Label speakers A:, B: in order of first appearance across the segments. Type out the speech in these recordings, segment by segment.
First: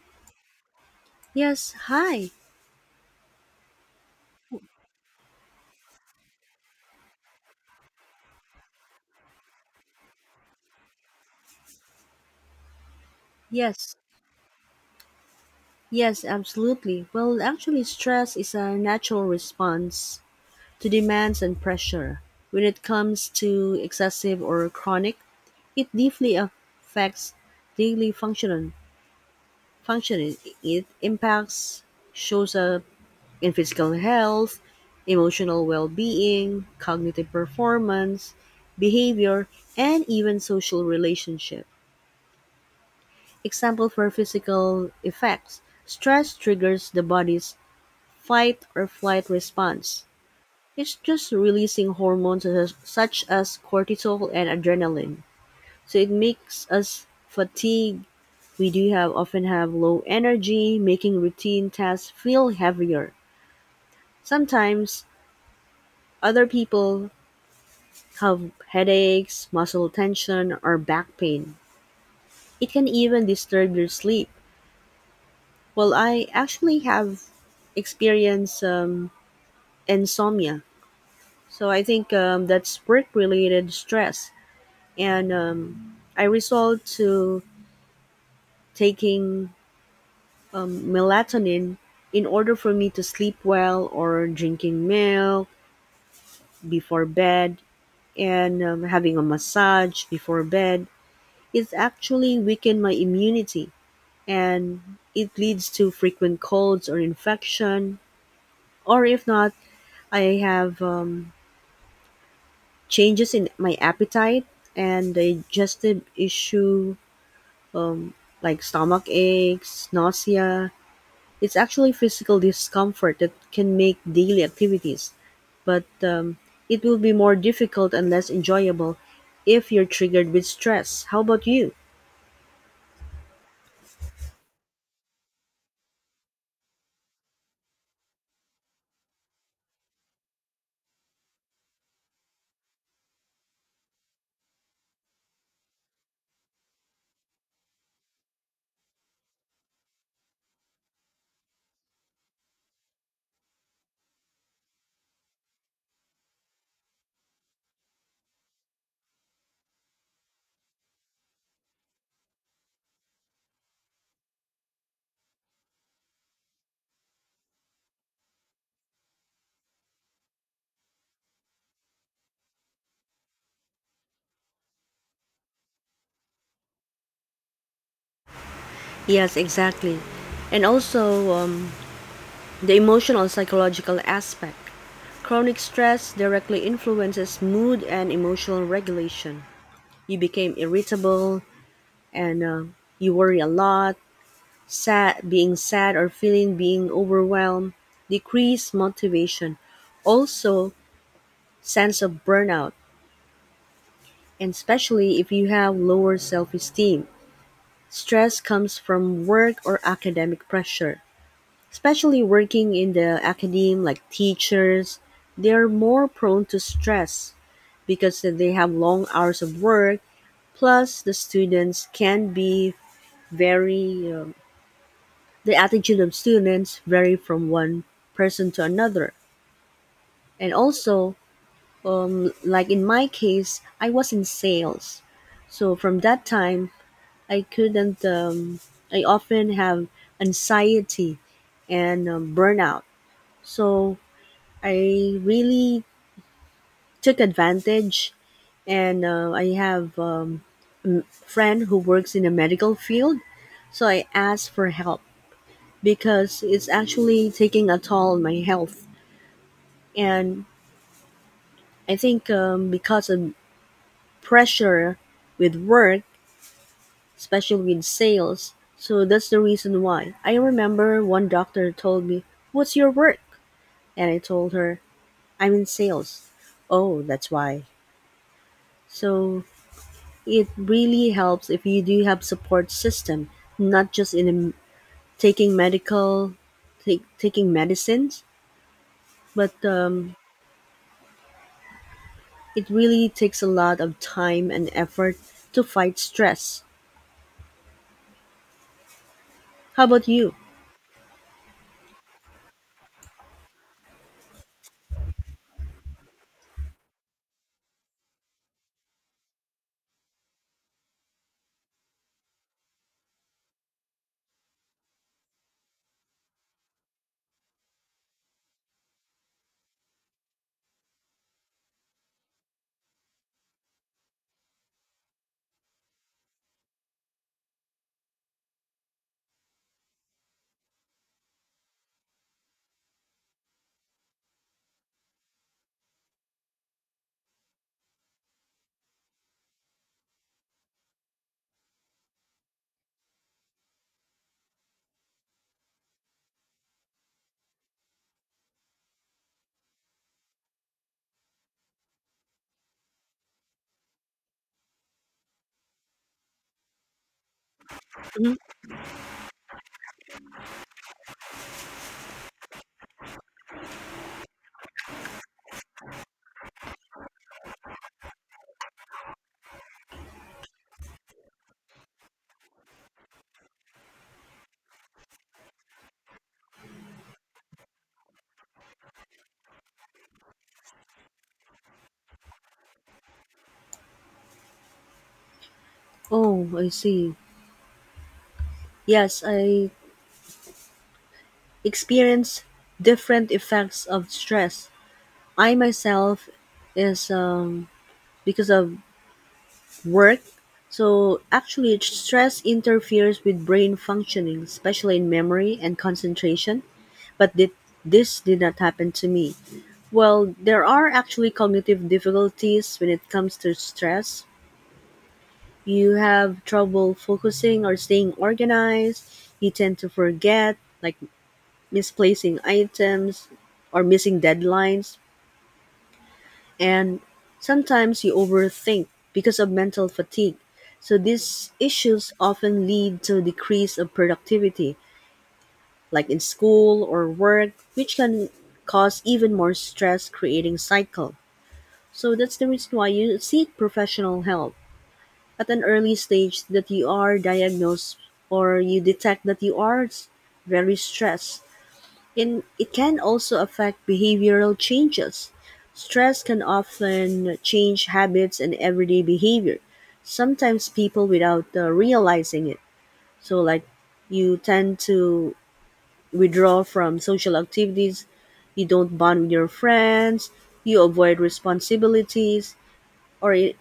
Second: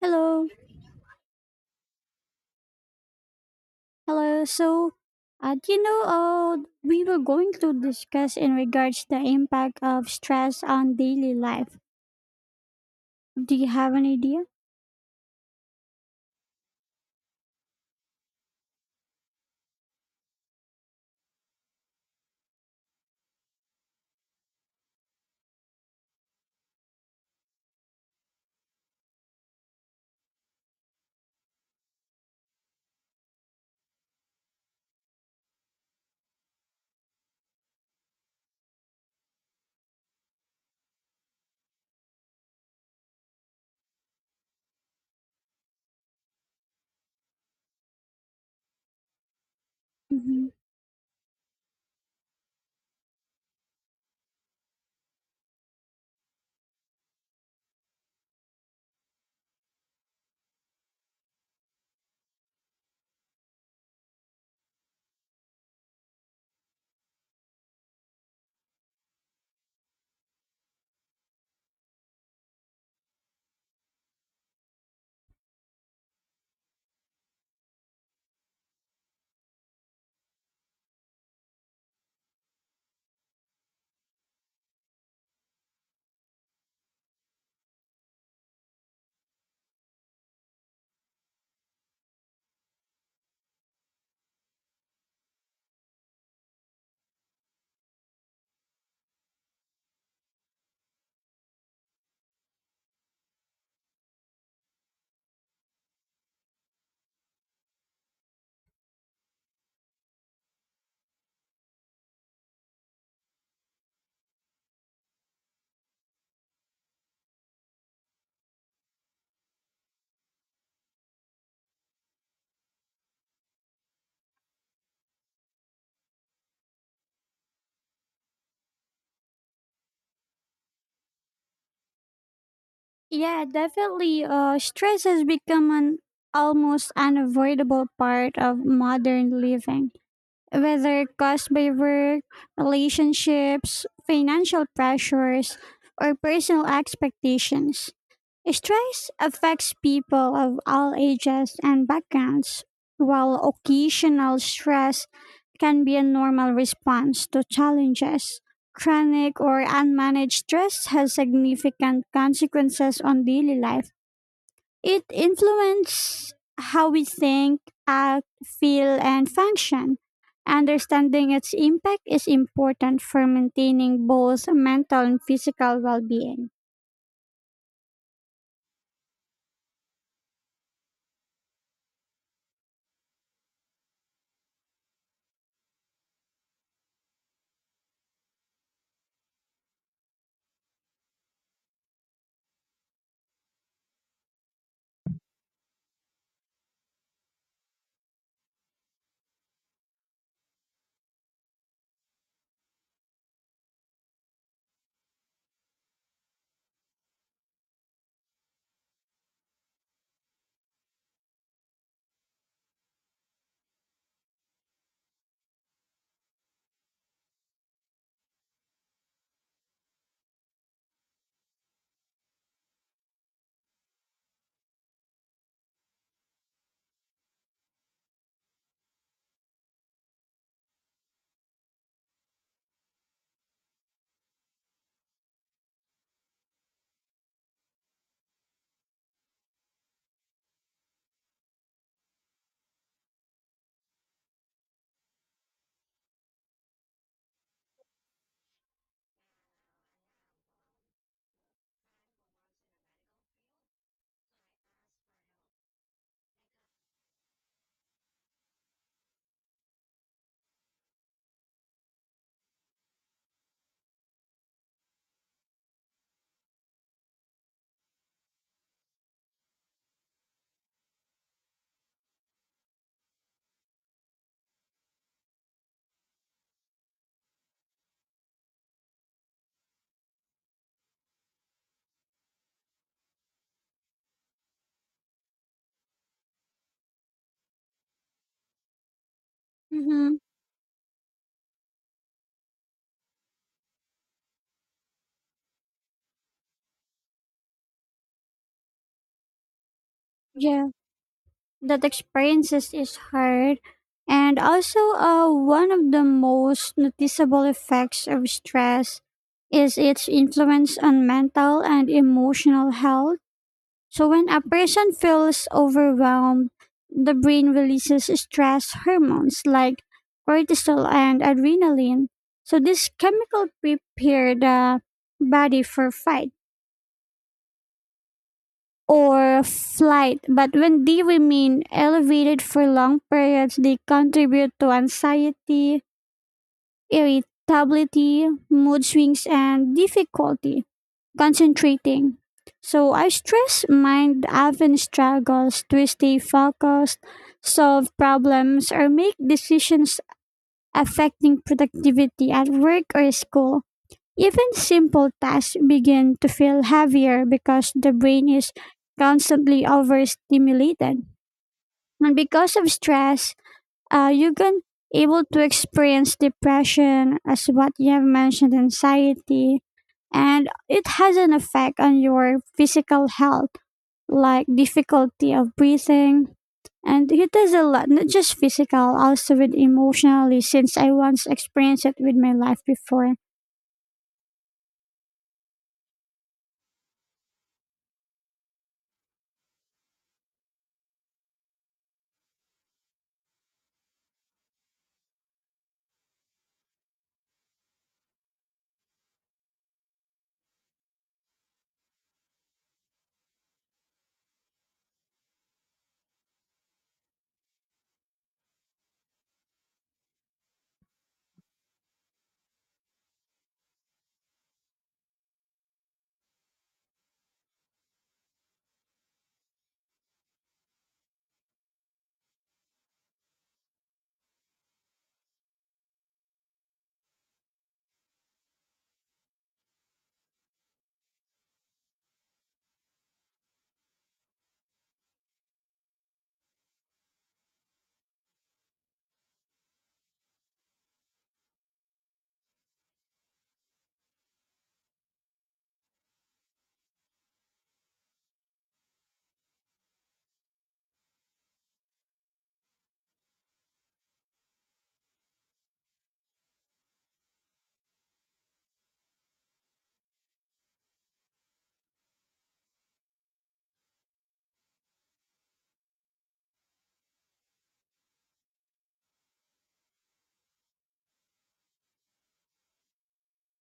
A: Hello,
B: Yes, hi.
A: hello. So, uh, do you know, uh, we were going to discuss in regards the impact of stress on daily life. Do you have
B: Yes,
A: an idea?
B: yes, absolutely. Well, actually, stress is a natural response to demands and pressure. When it comes to excessive or chronic, it deeply affects daily function. Functioning. It impacts, shows up in physical health, emotional well-being, cognitive performance, behavior, and even social relationships. Example for physical effects stress triggers the body's fight or flight response.
A: hmm
B: It's just releasing hormones such as cortisol and adrenaline. So it makes us fatigued. We do have often have low energy, making routine tasks feel heavier. Sometimes other people have headaches, muscle tension, or back pain. It can even disturb your sleep. Well, I actually have experienced insomnia. So I think that's work related stress, and I resort to taking melatonin in order for me to sleep well, or drinking milk before bed, and having a massage before bed. It's actually weakened my immunity, and it leads to frequent colds or infection, or if not, I have changes in my appetite and digestive issue like stomach aches, nausea. It's actually physical discomfort that can make daily activities, but it will be more difficult and less enjoyable if you're triggered with stress. How about you?
A: Yeah, definitely. Stress has become an almost unavoidable part of modern living, whether caused by work, relationships, financial pressures, or personal expectations. Stress affects people of all ages and backgrounds, while occasional stress can be a normal response to challenges. Chronic or unmanaged stress has significant consequences on daily life. It influences how we think, act, feel, and function. Understanding its impact is important for maintaining both mental and physical well being.
B: Yes, exactly. And also the emotional psychological aspect. Chronic stress directly influences mood and emotional regulation. You became irritable, and you worry a lot, sad, being sad or feeling being overwhelmed, decrease motivation, also sense of burnout, and especially if you have lower self-esteem. Stress comes from work or academic pressure, especially working in the academe like teachers. They are more prone to stress because they have long hours of work. Plus, the students can be very the attitude of students vary from one person to another, and also, like in my case, I was in sales, so from that time I couldn't. I often have anxiety and burnout, so I really took advantage, and I have friend who works in the medical field, so I asked for help because it's actually taking a toll on my health and I think because of pressure with work, especially with sales. So that's the reason why. I remember one doctor told me, what's your work? And I told her, I'm in sales. Oh, that's why. So it really helps if you do have support system, not just in taking medical, taking medicines, but
A: Mm-hmm.
B: it really takes a lot of time and effort to fight stress. How about you?
A: Yeah, that experiences is hard, and also one of the most noticeable effects of stress is its influence on mental and emotional health. So when a person feels overwhelmed, the brain releases stress hormones like cortisol and adrenaline. So this chemical prepare the body for fight or flight, but when they remain elevated for long periods, they contribute to anxiety, irritability, mood swings, and difficulty concentrating. So, our stressed mind often struggles to stay focused, solve problems, or make decisions affecting productivity at work or school. Even simple tasks begin to feel heavier because the brain is constantly overstimulated. And because of stress, you can able to experience depression as what you have mentioned, anxiety, and it has an effect on your physical health, like difficulty of breathing. And it has a lot, not just physical, also with emotionally, since I once experienced it with my life before.
B: Oh, I see. Yes, I experience different effects of stress. I myself is because of work. So actually, stress interferes with brain functioning, especially in memory and concentration. But did, this did not happen to me. Well, there are actually cognitive difficulties when it comes to stress. You have trouble focusing or staying organized. You tend to forget, like misplacing items or missing deadlines and sometimes you overthink because of mental fatigue, so these issues often lead to decrease of productivity like in school or work, which can cause even more stress creating cycle. So that's the reason why you seek professional help at an early stage that you are diagnosed or you detect that very stressed. In, it can also affect behavioral changes. Stress can often change habits and everyday behavior, sometimes people without realizing it. So, like, you tend to withdraw from social activities, you don't bond with your friends, you avoid responsibilities, or, it,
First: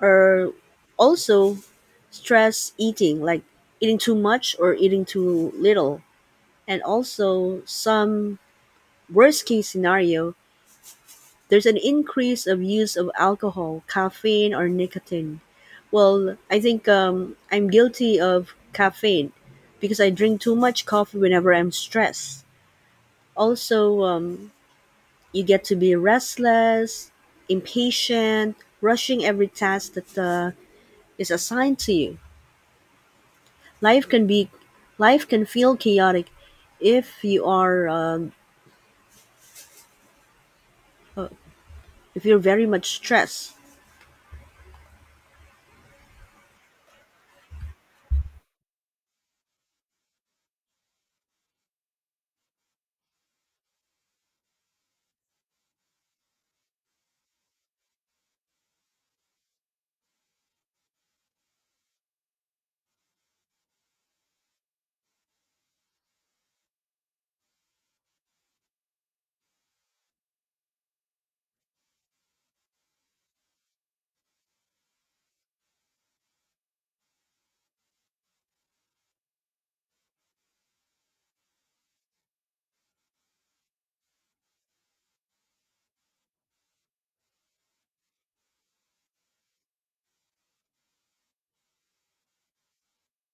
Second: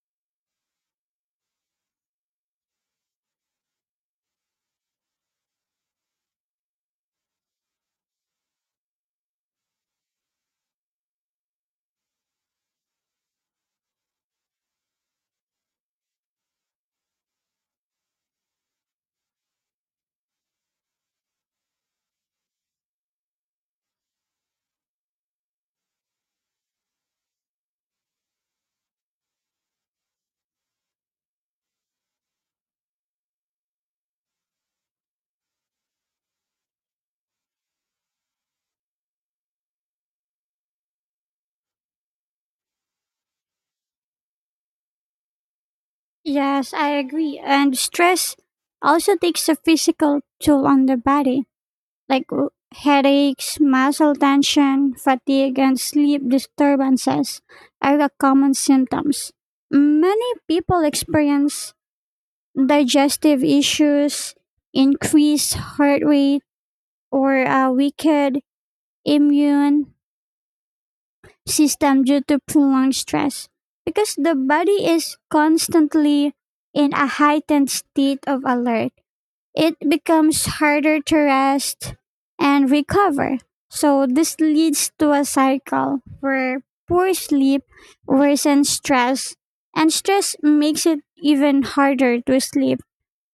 B: or also stress eating, like eating too much or eating too little. And also, some worst case scenario, there's an increase of use of alcohol, caffeine, or nicotine. Well, I think I'm guilty of caffeine because I drink too much coffee whenever I'm stressed. Also, you get to be restless, impatient, rushing every task that is assigned to you. Life can be, life can feel chaotic if you are if you're very much stressed.
A: Yes, I agree. And stress also takes a physical toll on the body, like headaches, muscle tension, fatigue, and sleep disturbances are the common symptoms. Many people experience digestive issues, increased heart rate, or a weakened immune system due to prolonged stress. Because the body is constantly in a heightened state of alert, it becomes harder to rest and recover. So this leads to a cycle where poor sleep worsens stress and stress makes it even harder to sleep.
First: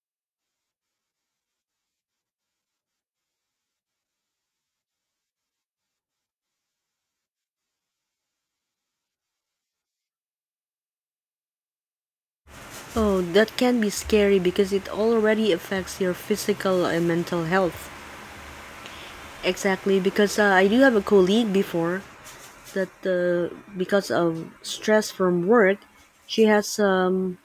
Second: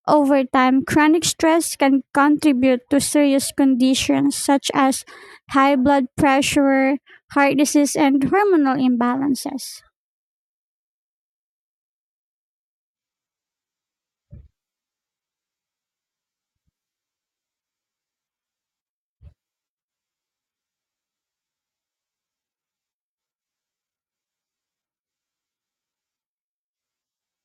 A: Over time, chronic stress can contribute to serious conditions such as high blood pressure, heart disease, and hormonal imbalances.
B: Oh, that can be scary because it already affects your physical and mental health. Exactly, because I do have a colleague before that because of stress from work, she has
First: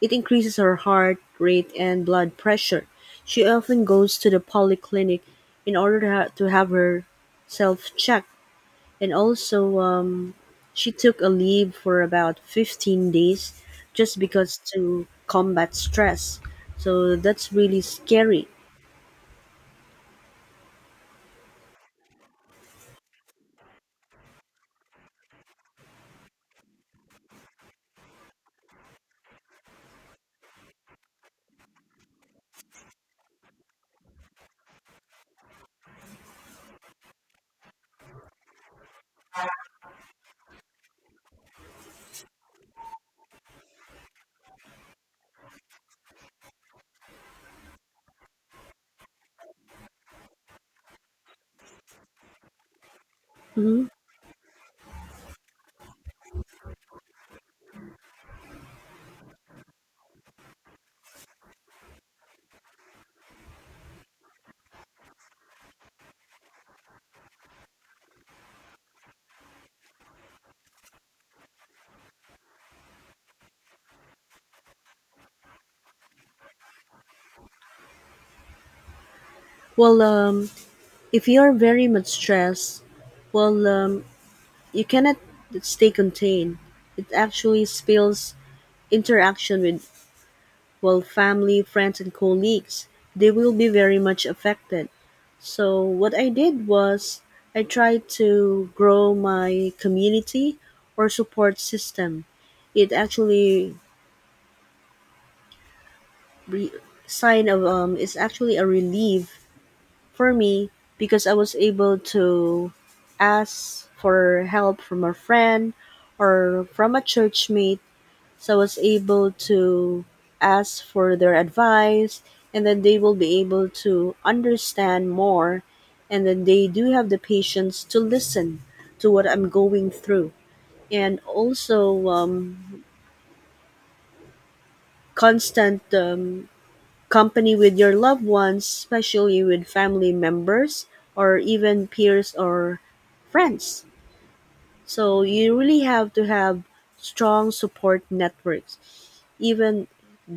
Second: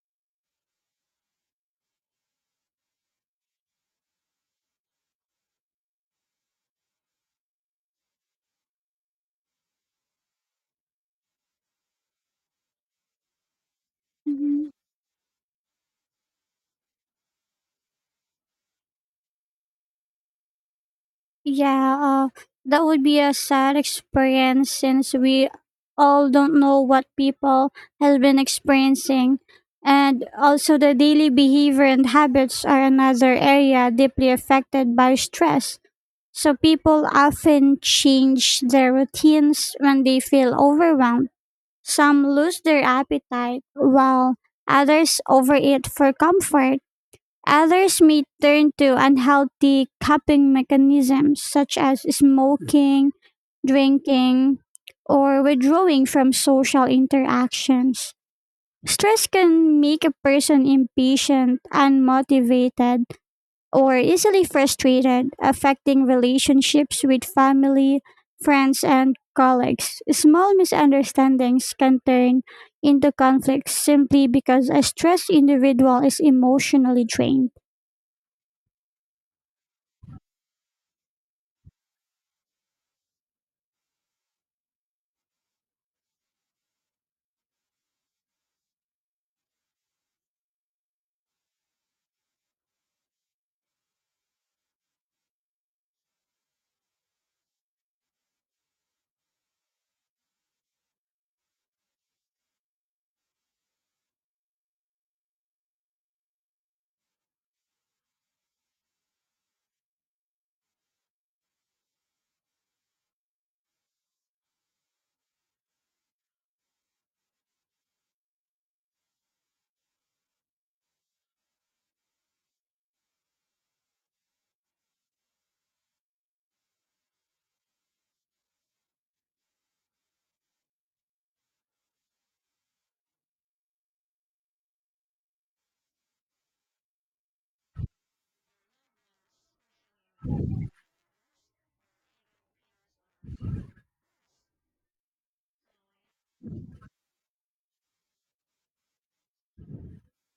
B: it increases her heart rate and blood pressure. She often goes to the polyclinic in order to, to have her self checked and also she took a leave for about 15 days just because
A: Mhm.
B: to combat stress, so that's really scary.
A: Yeah, that would be a sad experience since we all don't know what people have been experiencing. And also, the daily behavior and habits are another area deeply affected by stress. So, people often change their routines when they feel overwhelmed. Some lose their appetite, while others overeat for comfort. Others may turn to unhealthy coping mechanisms such as smoking,
B: Hmm.
A: drinking, or withdrawing from social interactions. Stress can make a person impatient, unmotivated, or easily frustrated, affecting relationships with family, friends, and colleagues. Small misunderstandings can turn into conflicts simply because a stressed individual is emotionally drained.
B: Well, if you are very much stressed, well, you cannot stay contained, it actually spills interaction with, well, family, friends, and colleagues, they will be very much affected. So what I did was I tried to grow my community or support system. It actually re- sign of is actually a relief for me because I was able to ask for help from a friend or from a church mate. So I was able to ask for their advice, and then they will be able to understand more, and then they do have the patience to listen to what I'm going through. And also, constant company with your loved ones, especially with family members or even peers or friends. So you really have to have strong support networks, even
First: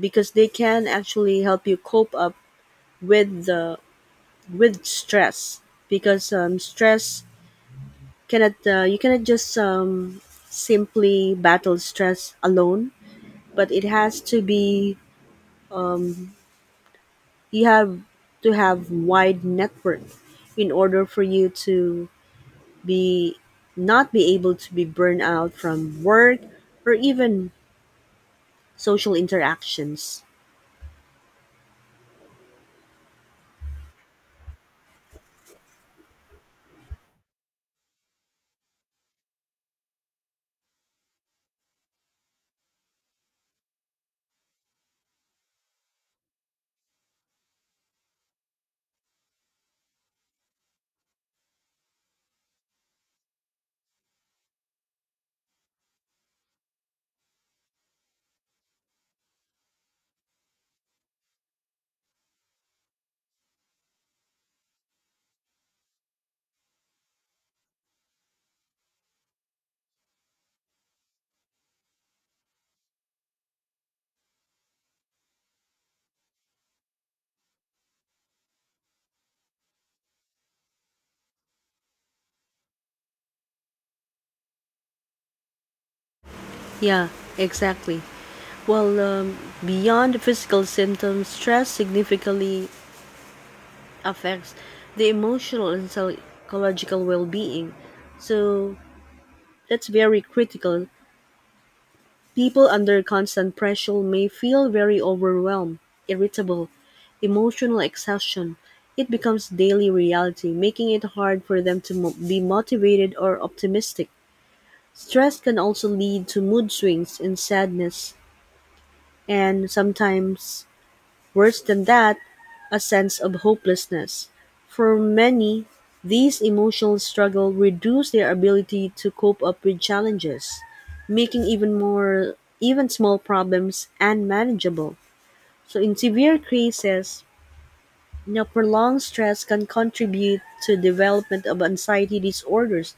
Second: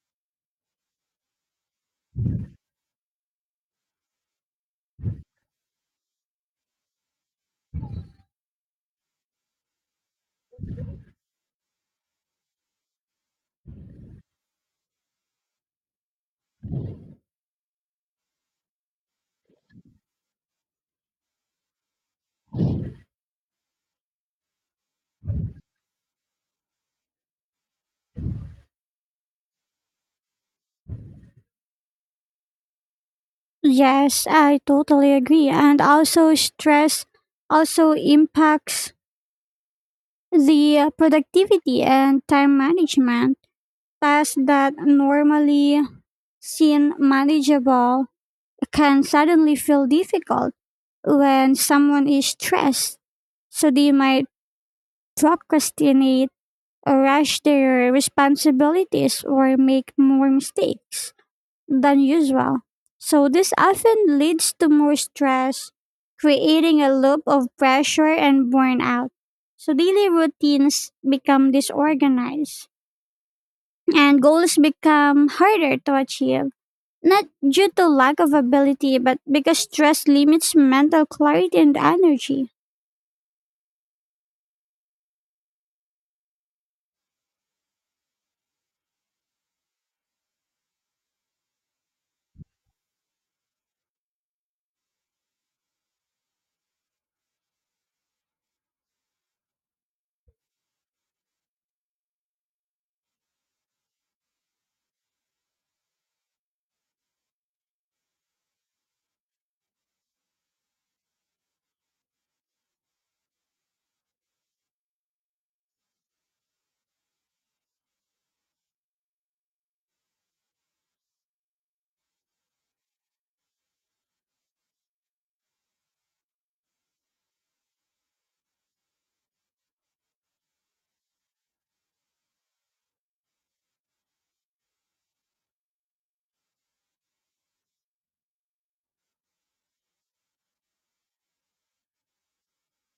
B: because they can actually help you cope up with the with stress, because stress cannot you cannot just simply battle stress alone, but it has to be, you have to have wide network in order for you to be not be able to be burned out from work or even social interactions.
A: Yes, I totally agree. And also, stress also impacts the productivity and time management. Tasks that normally seem manageable can suddenly feel difficult when someone is stressed. So they might procrastinate, or rush their responsibilities, or make more mistakes than usual. So, this often leads to more stress, creating a loop of pressure and burnout. So, daily routines become disorganized and goals become harder to achieve, not due to lack of ability, but because stress limits mental clarity and energy.
B: Yeah, exactly. Well, beyond the physical symptoms, stress significantly affects the emotional and psychological well being. So that's very critical. People under constant pressure may feel very overwhelmed, irritable, emotional exhaustion. It becomes daily reality, making it hard for them to be motivated or optimistic. Stress can also lead to mood swings and sadness, and sometimes worse than that, a sense of hopelessness. For many, these emotional struggles reduce their ability to cope up with challenges, making even more even small problems unmanageable. So in severe cases, you know, prolonged stress can contribute to development of anxiety disorders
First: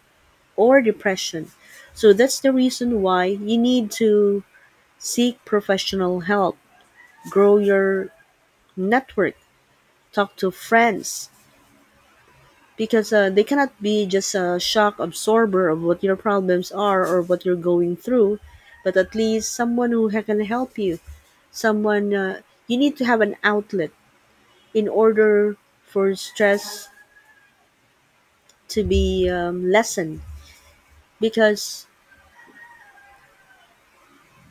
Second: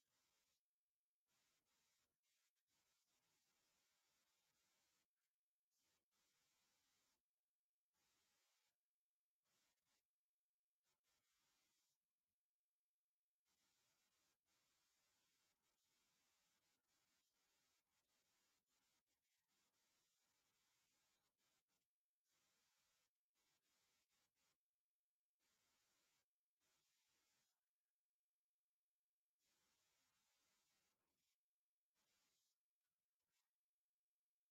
B: or depression. So that's the reason why you need to seek professional help, grow your network, talk to friends, because they cannot be just a shock absorber of what your problems are or what you're going through, but at least someone who can help you, someone you need to have an outlet in order for stress to be lessened, because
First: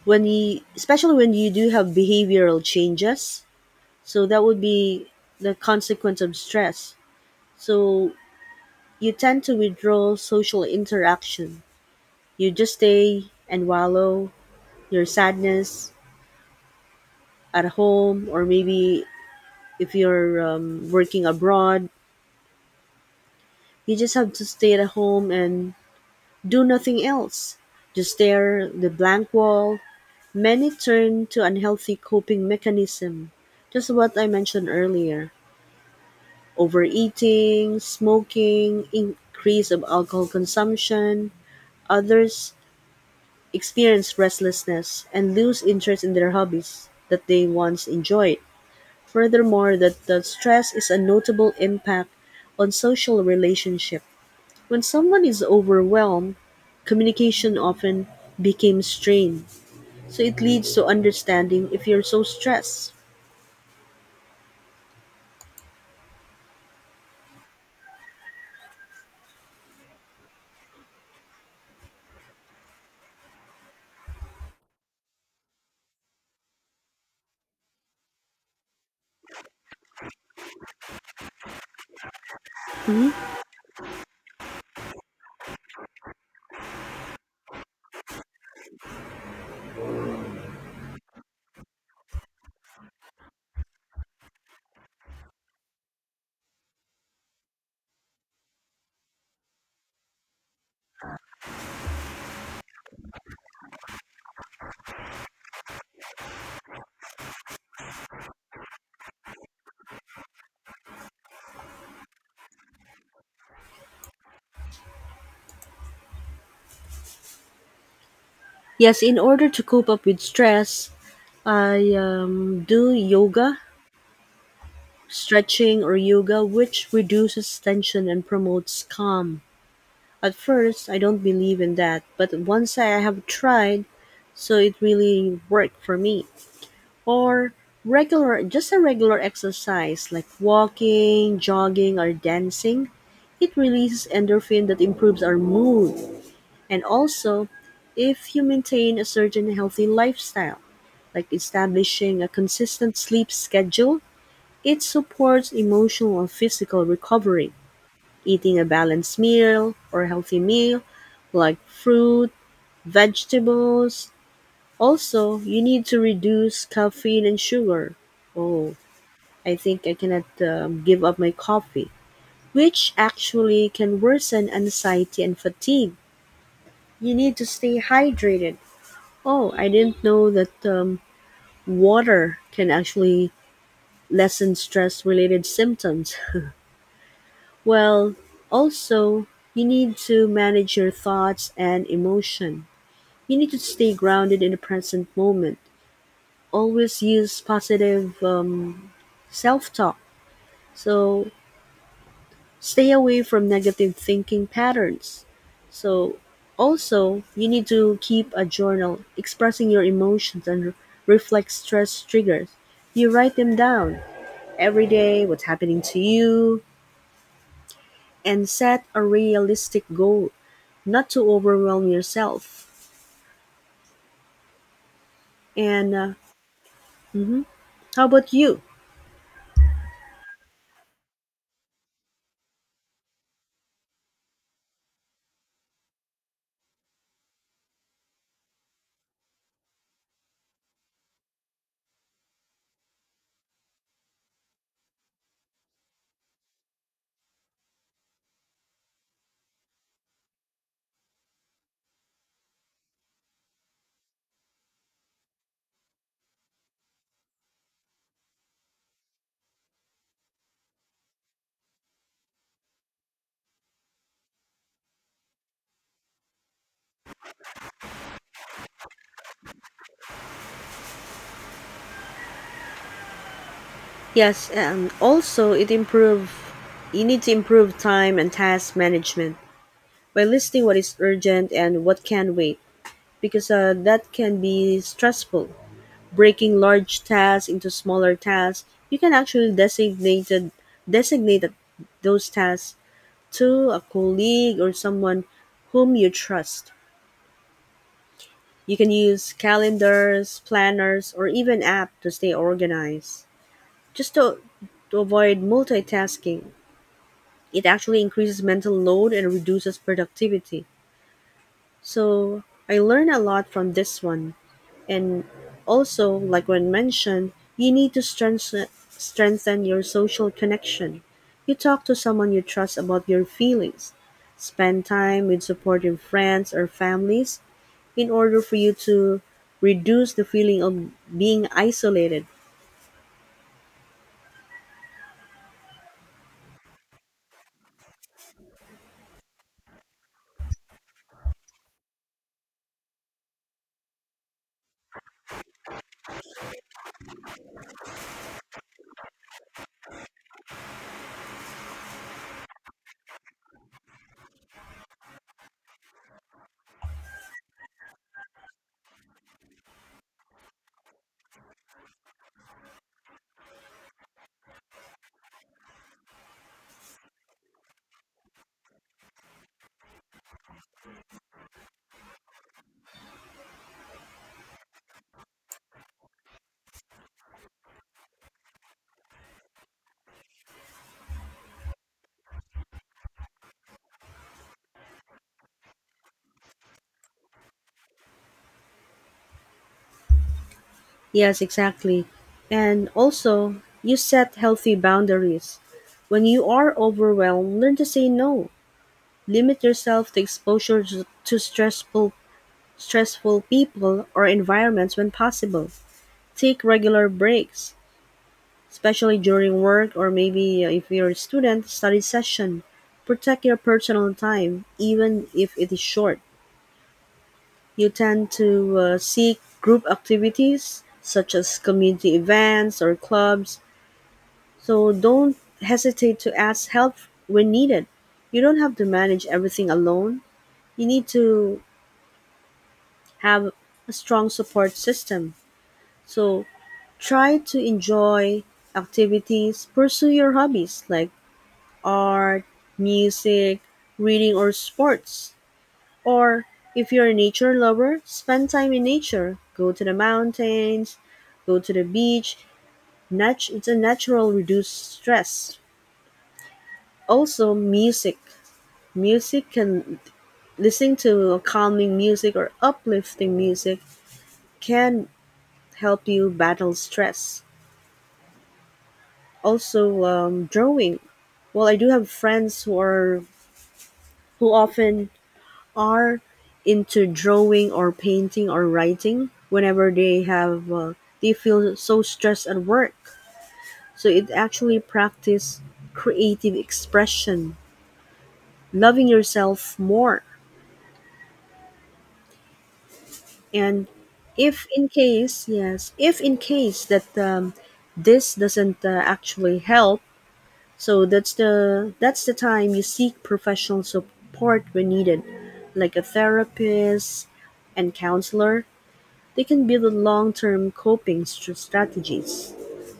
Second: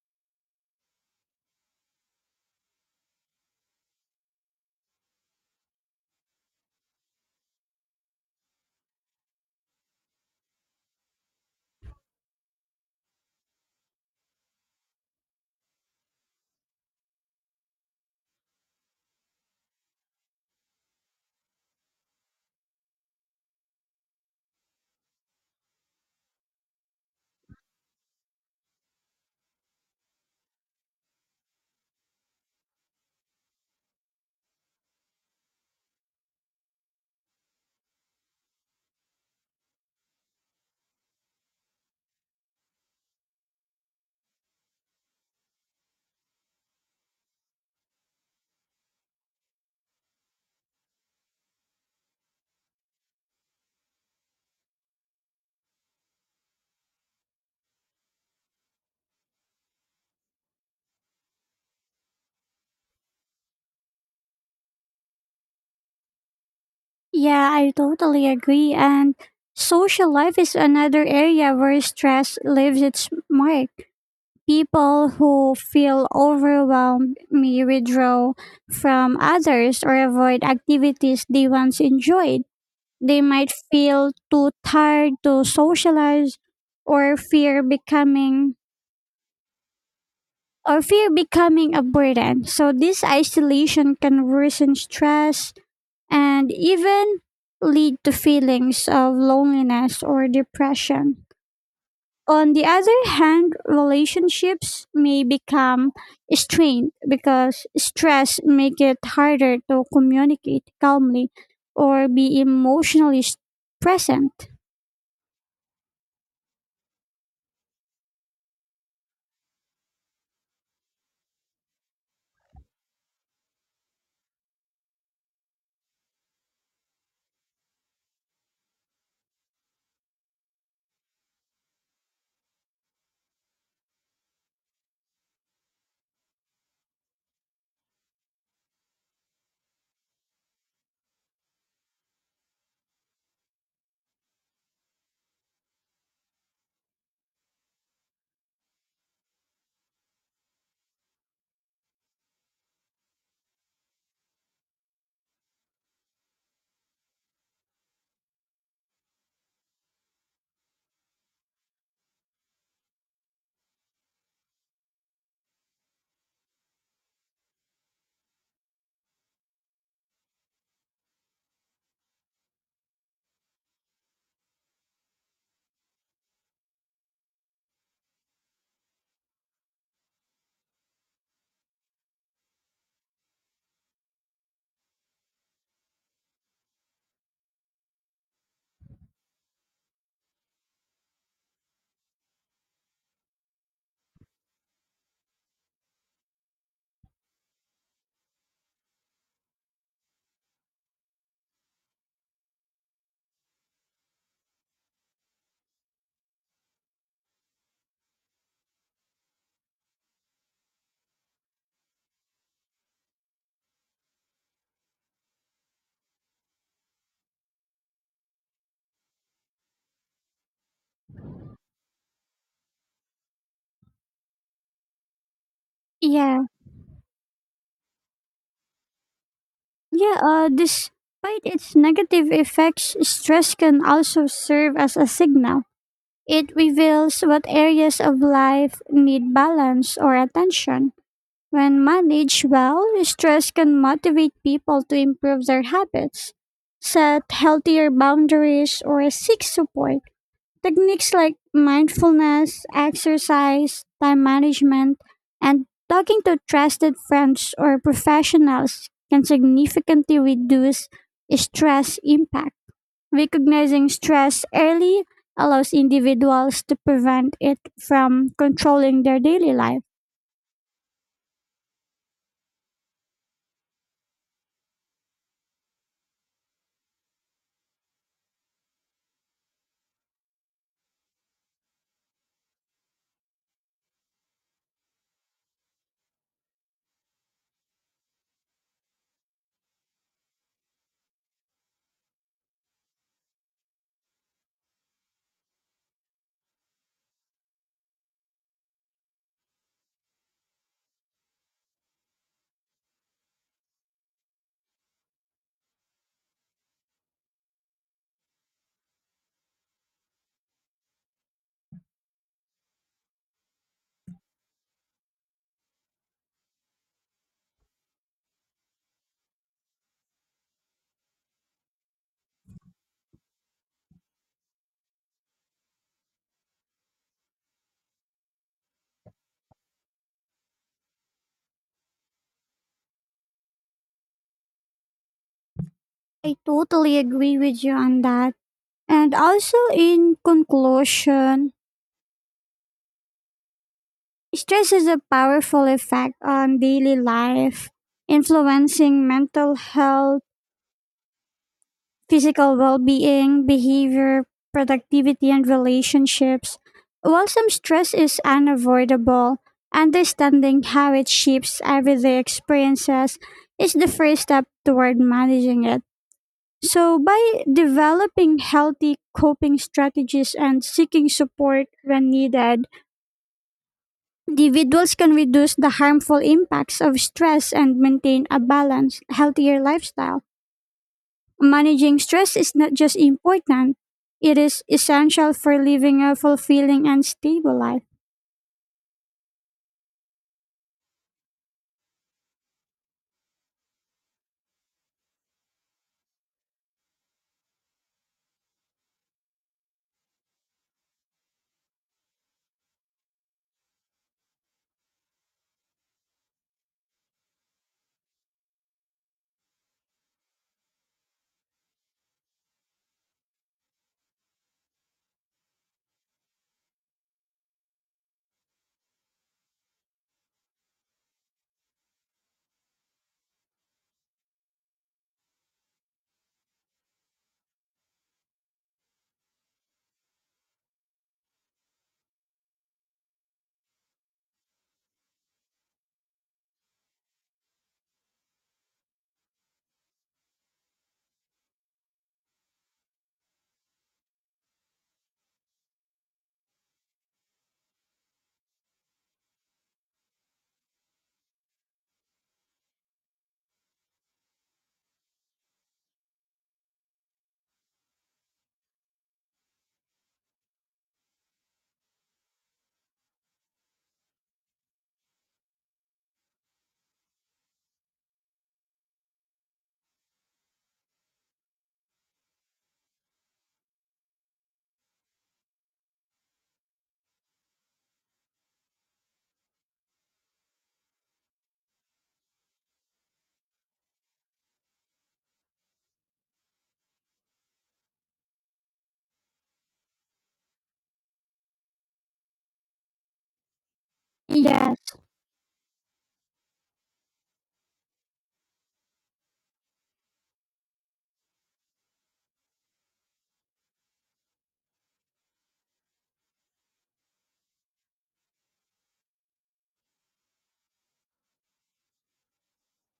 B: when you, especially when you do have behavioral changes, so that would be the consequence of stress. So you tend to withdraw social interaction, you just stay and wallow your sadness at home, or maybe if you're working abroad, you just have to stay at home and do nothing else, just stare at the blank wall. Many turn to unhealthy coping mechanism, just what I mentioned earlier, overeating, smoking, increase of alcohol consumption. Others experience restlessness and lose interest in their hobbies that they once enjoyed. Furthermore, that the stress is a notable impact on social relationship. When someone is overwhelmed, communication often becomes strained. So it leads to understanding if you're so stressed.
A: Yeah, I totally agree. And social life is another area where stress leaves its mark. People who feel overwhelmed may withdraw from others or avoid activities they once enjoyed.
B: Mhm.
A: They might feel too tired to socialize or fear becoming or fear becoming a burden. So this isolation can worsen stress and even lead to feelings of loneliness or depression. On the other hand, relationships may become strained because stress make it harder to communicate calmly or be emotionally present.
B: Yes, in order to cope up with stress, I do yoga, stretching or yoga, which reduces tension and promotes calm. At first, I don't believe in that, but once I have tried, so it really worked for me. Or regular, just a regular exercise like walking, jogging, or dancing, it releases endorphin that improves our mood. And also, if you maintain a certain healthy lifestyle, like establishing a consistent sleep schedule, it supports emotional and physical recovery. Eating a balanced meal or healthy meal like fruit, vegetables. Also, you need to reduce caffeine and sugar. Oh, I think I cannot give up my coffee, which actually can worsen anxiety and fatigue. You need to stay hydrated. Oh, I didn't know that water can actually lessen stress related symptoms. Well, also, you need to manage your thoughts and emotion. You need to stay grounded in the present moment. Always use positive self talk. So stay away from negative thinking patterns. So, also, you need to keep a journal expressing your emotions and reflect stress triggers. You write them down every day, what's happening to you, and set a realistic goal, not to overwhelm yourself. And
A: Yeah.
B: mhm. How about you?
A: Yeah, despite its negative effects, stress can also serve as a signal. It reveals what areas of life need balance or attention. When managed well, stress can motivate people to improve their habits, set healthier boundaries, or seek support. Techniques like mindfulness, exercise, time management, and talking to trusted friends or professionals can significantly reduce stress impact. Recognizing stress early allows individuals to prevent it from controlling their daily life.
B: Yes, and also it improve. You need to improve time and task management by listing what is urgent and what can wait, because that can be stressful. Breaking large tasks into smaller tasks, you can actually designate those tasks to a colleague or someone whom you trust. You can use calendars, planners, or even app to stay organized. Just to, to avoid multitasking, it actually increases mental load and reduces productivity. So I learned a lot from this one. And also, like when mentioned, you need to strengthen your social connection. You talk to someone you trust about your feelings. Spend time with supportive friends or families in order for you to reduce the feeling of being isolated.
A: I totally agree with you on that. And also, in conclusion, stress is a powerful effect on daily life, influencing mental health, physical well being, behavior, productivity, and relationships. While some stress is unavoidable, understanding how it shapes everyday experiences is the first step toward managing it. So, by developing healthy coping strategies and seeking support when needed, individuals can reduce the harmful impacts of stress and maintain a balanced, healthier lifestyle. Managing stress is not just important, it is essential for living a fulfilling and stable life.
B: Yes, exactly. And also, you set healthy boundaries. When you are overwhelmed, learn to say no. Limit yourself to exposure to stressful people, or environments when possible. Take regular breaks, especially during work or maybe if you're a student, study session. Protect your personal time, even if it is short. You tend to seek group activities such as community events or clubs, so don't hesitate to ask help when needed. You don't have to manage everything alone. You need to have a strong support system. So try to enjoy activities, pursue your hobbies like art, music, reading, or sports. Or if you're a nature lover, spend time in nature. Go to the mountains, go to the beach. It's a natural reduce stress. Also, music. Music can listening to calming music or uplifting music, can help you battle stress. Also, drawing. Well, I do have friends who are, who often are into drawing or painting or writing whenever they have they feel so stressed at work. So it actually practice creative expression, loving yourself more, and if
A: Yes,
B: in case, yes, if in case that, this doesn't actually help, so that's the time you seek professional support when needed, like a therapist and counselor. They can build long-term coping strategies,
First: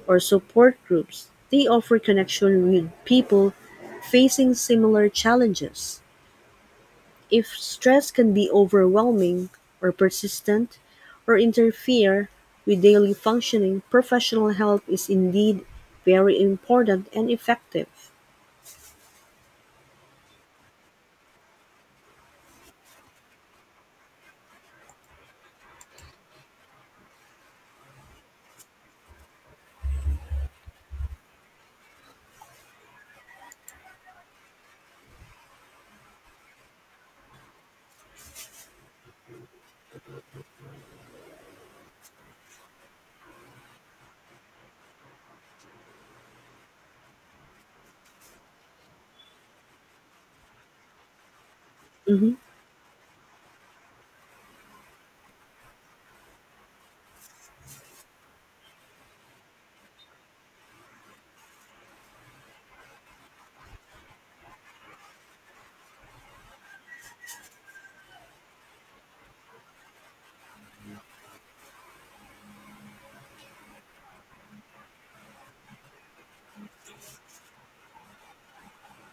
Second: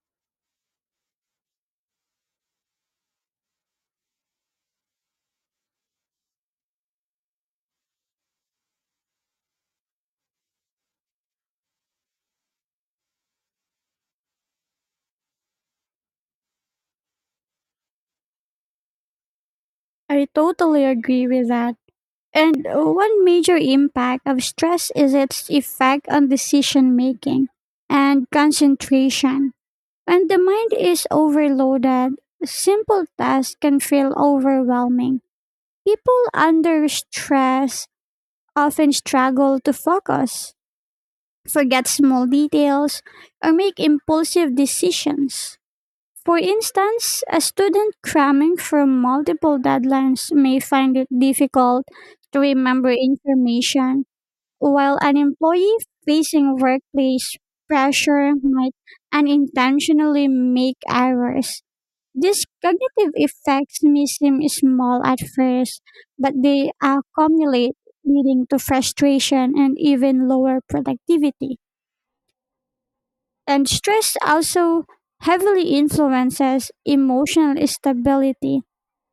B: or support groups. They offer connection with people facing similar challenges. If stress can be overwhelming or persistent or interfere with daily functioning, professional help is indeed very important and effective.
A: I totally agree with that. And one major impact of stress is its effect on decision making and concentration. When the mind is overloaded, simple tasks can feel overwhelming. People under stress often struggle to focus, forget small details, or make impulsive decisions. For instance, a student cramming from multiple deadlines may find it difficult
B: Mhm.
A: to remember information, while an employee facing workplace pressure might unintentionally make errors. These cognitive effects may seem small at first, but they accumulate, leading to frustration and even lower productivity. And stress also heavily influences emotional stability.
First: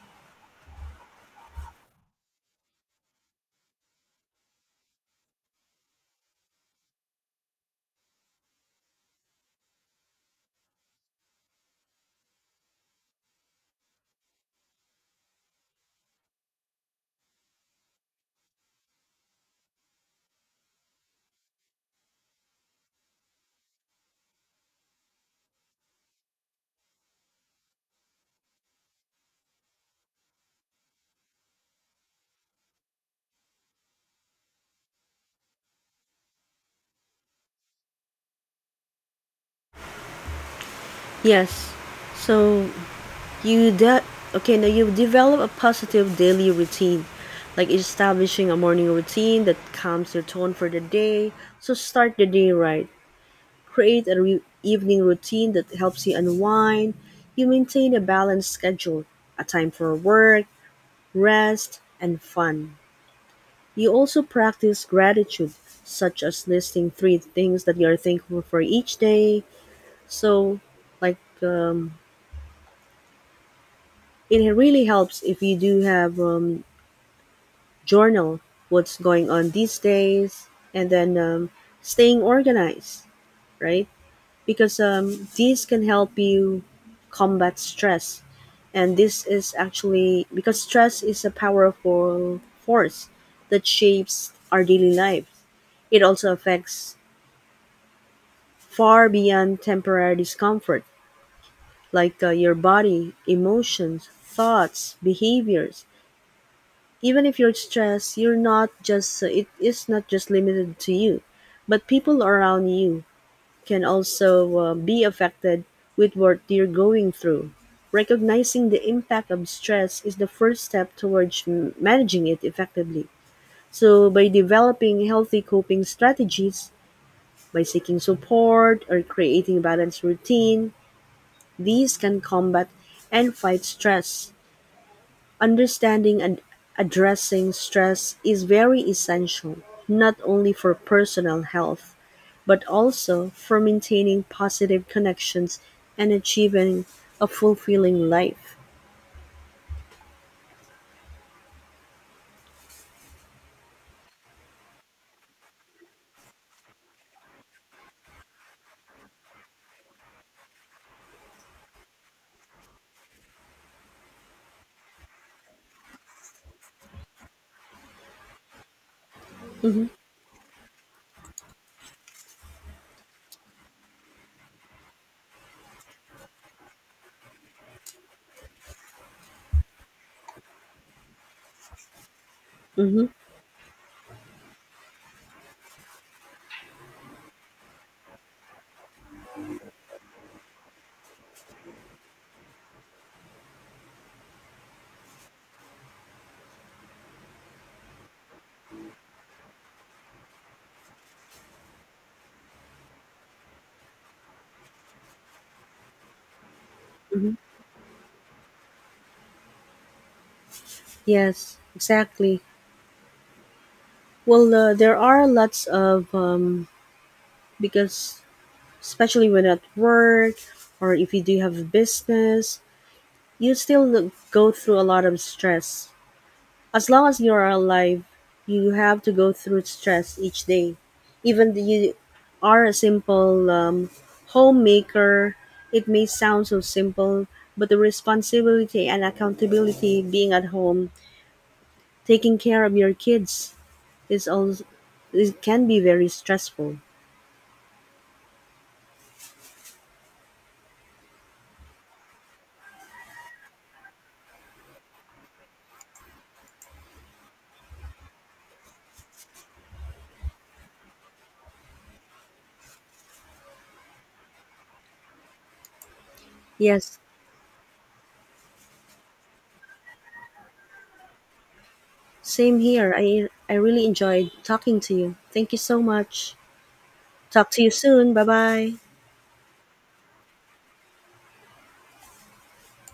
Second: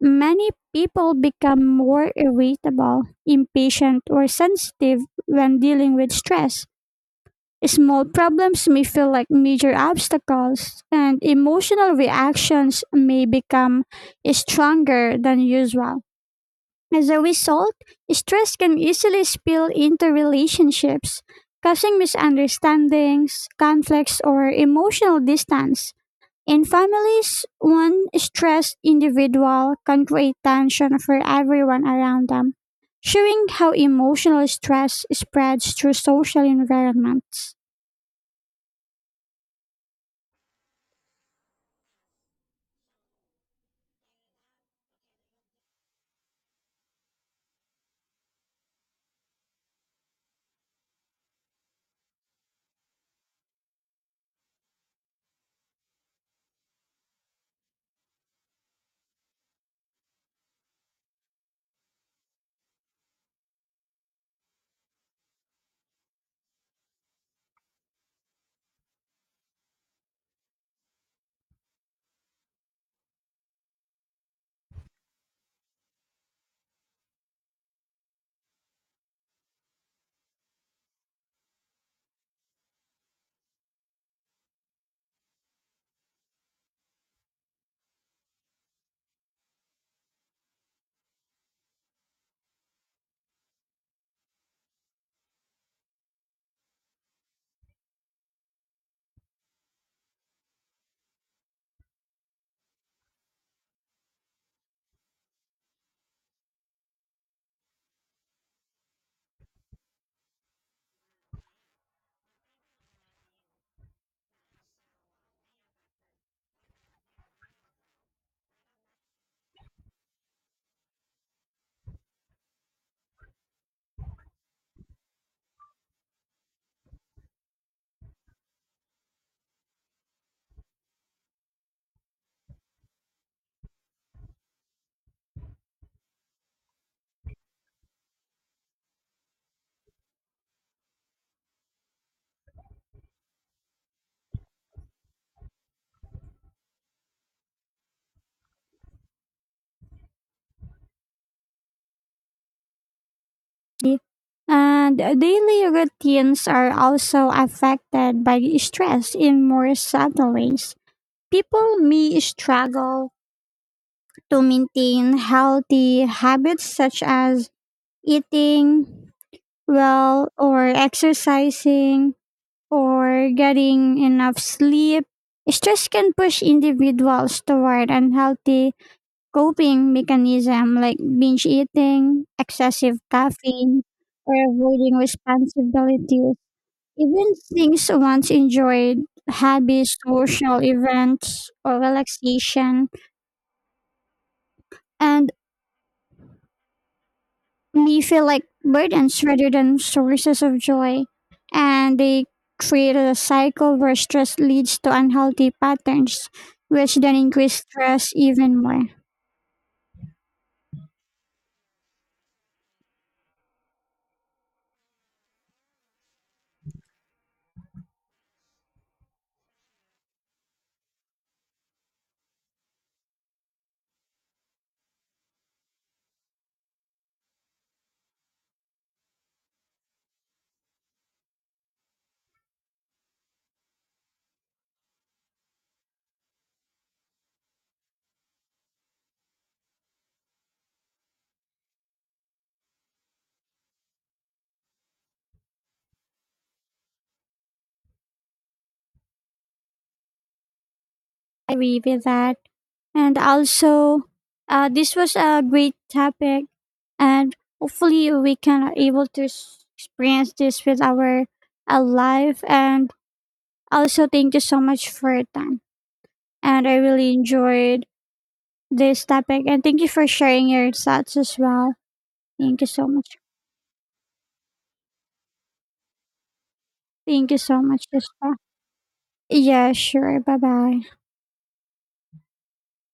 A: Many people become more irritable, impatient, or sensitive when dealing with stress. Small problems may feel like major obstacles, and emotional reactions may become stronger than usual. As a result, stress can easily spill into relationships, causing misunderstandings, conflicts, or emotional distance. In families, one stressed individual can create tension for everyone around them, showing how emotional stress spreads through social environments.
B: Yes. So you de- okay, now you develop a positive daily routine, like establishing a morning routine that calms your tone for the day. So start the day right. Create a evening routine that helps you unwind. You maintain a balanced schedule, a time for work, rest, and fun. You also practice gratitude, such as listing 3 things that you are thankful for each day. So, like, it really helps if you do have, journal what's going on these days, and then, staying organized, right? Because, these can help you combat stress. And this is actually because stress is a powerful force that shapes our daily life. It also affects far beyond temporary discomfort, like, your body, emotions, thoughts, behaviors. Even if you're stressed, you're not just it is not just limited to you, but people around you can also be affected with what you're going through. Recognizing the impact of stress is the first step towards managing it effectively. So, by developing healthy coping strategies, by seeking support or creating a balanced routine, these can combat and fight stress. Understanding and addressing stress is very essential, not only for personal health, but also for maintaining positive connections and achieving a fulfilling life.
A: And daily routines are also affected by stress in more subtle ways. People may struggle to maintain healthy habits such as eating
B: Hmm.
A: well or exercising or getting enough sleep. Stress can push individuals toward unhealthy coping mechanism like binge eating, excessive
B: Hmm.
A: caffeine, or avoiding responsibilities. Even things once enjoyed, hobbies, social events, or relaxation, and may feel like burdens rather than sources of joy. And they create a cycle where stress leads to unhealthy patterns, which then
B: Hmm.
A: increase stress even more.
B: Yes, exactly. Well, there are lots of, because especially when at work or if you do have a business, you still go through a lot of stress. As long as you are alive, you have to go through stress each day. Even if you are a simple, homemaker, it may sound so simple, but the responsibility and accountability being at home, taking care of your kids is also, it can be very stressful.
A: I agree with that. And also, this was a great topic, and hopefully, we can are able to experience this with our life. And also, thank you so much for your time. And I
B: Yes,
A: really enjoyed this topic, and thank you for sharing your thoughts as well.
B: same
A: Thank you so
B: here.
A: much.
B: I really enjoyed talking to you. Thank you so much.
A: Thank you
B: Talk to
A: so
B: you
A: much as
B: soon. Bye
A: well.
B: bye.
A: Yeah, sure. Bye bye.